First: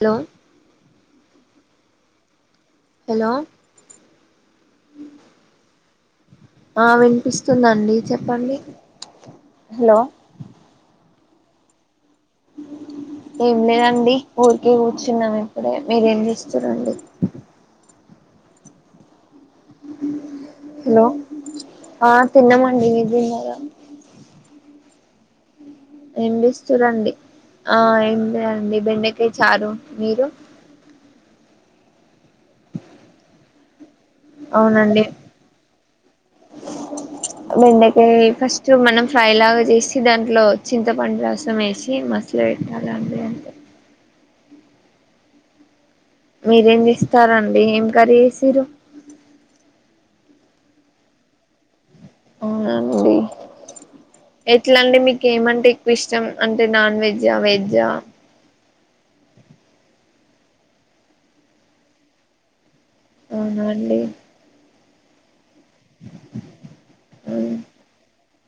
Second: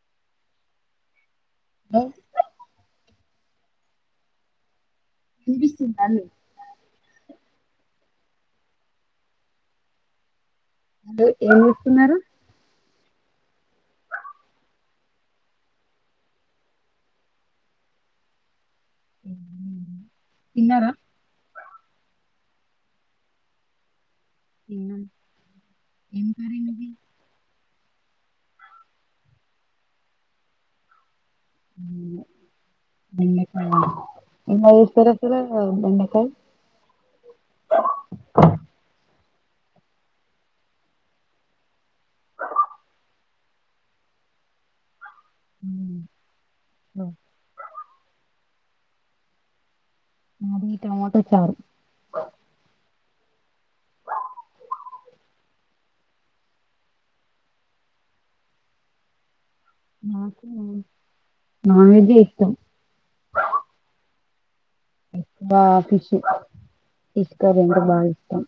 hello hello hello వినిపిస్తుందా అండి ఆ వినిపిస్తుందండి చెప్పండి హలో అదే ఏం చేస్తున్నారు ఏం లేదండి ఊరికే కూర్చున్నాం ఇప్పుడే మీరు చేస్తురు అండి, తిన్నారా హలో ఆ తిన్నమండి మీరు తిన్నారా తిన్నాం ఏం ఎం కర్రీ మీది చేస్తురండి ఆ ఏం లేదండి బెండెకాయ చారు మీరు బెండకాయ ఎలా అవునండి చేస్తారు అసలు బెండకాయ బెండకాయ ఫస్ట్ మనం ఫ్రై లాగా చేసి దాంట్లో చింత పండు రసం వేసి మసల పెట్టాల అండి అంతే ఉ మీరేం చేస్తారండి ఏం కర్రీ చేసిరు మాది టమోటా చారు అవునండి ఎట్లా అండి మీకు ఏమంటే ఎక్కువ ఇష్టం అంటే నాన్ వెజా వెజ్జా నాకు నాన్ వెజ్ ఇష్టం అవునా అండి ఆ ఫిష్ ఫిష్ కర్రీ అంటే బాగా ఇష్టం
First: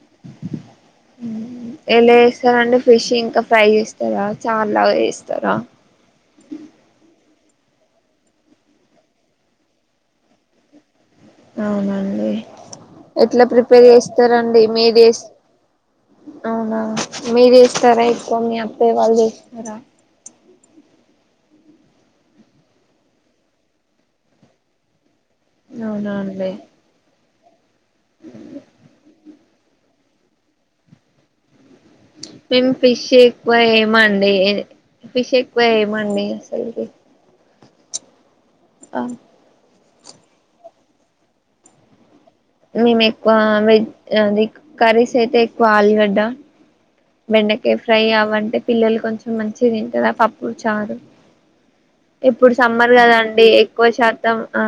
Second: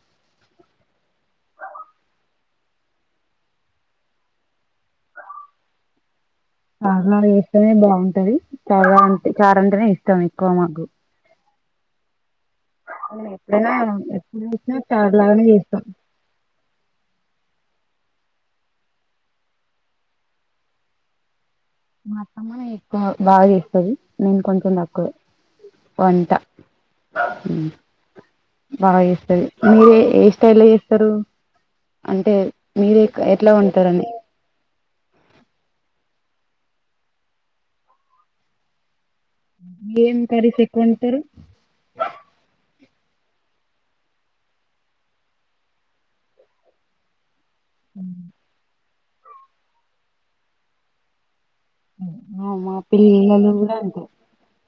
ఎలా చేస్తారండి ఫిష్ ఇంకా ఫ్రై చేస్తారా చారు లాగా చేస్తారా చారు లాగానే చేస్తేనే బాగుంటది చార అంటేనే ఇష్టం ఎక్కువ మాకు అవునండి నేను ఎట్లా ఎప్పుడైనా ప్రిపేర్ ఎప్పుడు చేస్తారండి చేసినా మీరూ చార్ చేస్త లాగానే చేస్తాం అవునా మీరు చేస్త సరే పోనీ అత్తయ్య వాళ్ళు చేస్తారా మా అత్తమ్మ ఎక్కువ బాగా చేస్తుంది నేను కొంచెం తక్కువే అవునులే హ బాగా చేస్తది మీరే ఏ స్టైల్లో చేస్తారు అంటే మేము మీరే ఫిష్ ఎట్లా ఎక్కువ వండుతారని ఏమండి ఫిష్ ఎక్కువ ఏయమంటే ఆ ఏం కర్రీస్ ఎక్కువ వండుతారు మేము ఎక్కువ వెజ్ అది కర్రీస్ అయితే ఎక్కువ ఆలిగడ్డ బెండకయ ఫ్రై అవ్వంటే పిల్లలకి కొంచెం మంచిగా తింటారు ఆ పప్పు చారు ఇప్పుడు మా సమ్మర్ కదాండి పిల్లలు కూడా ఎక్కువ అంతే శాతం ఆ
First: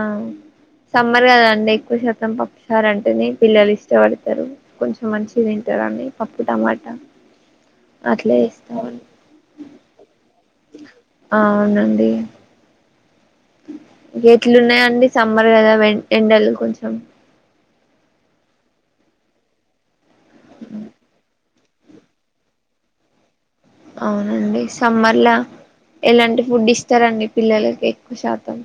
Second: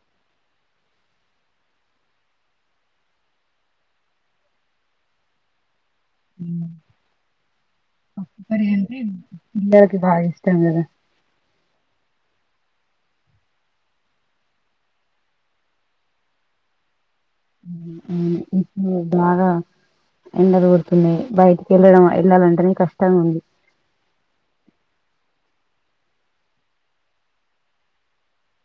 సమ్మర్ కదాండి ఎక్కువ శాతం పప్పుసారూ అంటేనే పిల్లలు ఇష్టపడతారు కొంచెం మంచి తింటారండీ పప్పు టమాట పిల్లలకి బాగా ఇష్టం కదా అవునండి ఎట్లున్నాయండి సమ్మర్ కదా ఎండలు కొంచెం ఎండ [unintelligible] బయటికి వెళ్ళడం వెళ్ళాలంటేనే కష్టంగా ఉంది అవునండి సమ్మర్లా ఎలాంటి ఫుడ్ ఇస్తారండి పిల్లలకి ఎక్కువ శాతం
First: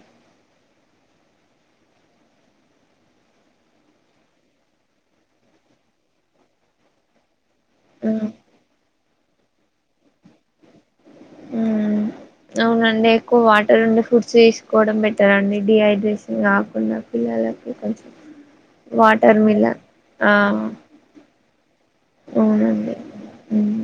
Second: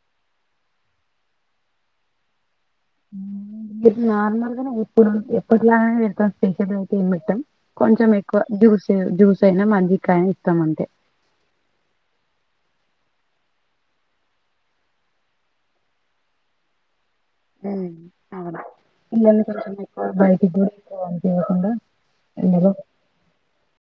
నార్మల్గానే ఎప్పుడు ఎప్పుటిలా [unintelligible] కొంచెం ఉమ్ ఎక్కువ జ్యూస్ [unintelligible] ఇస్తామ అంతే అవునండి ఎక్కువ వాటర్ ఉండే ఫ్రూట్స్ తీసుకోవడం బెటర్ అండి డిహైడ్రేషన్ కాకుండా పిల్లలకి హ్మ్ కొంచెం అవును వాటర్ పిల్లలకోసం మిలన్ ఎక్కువ బైటకి కూడా [inaudible] అండే అవ్నండి హ్మ్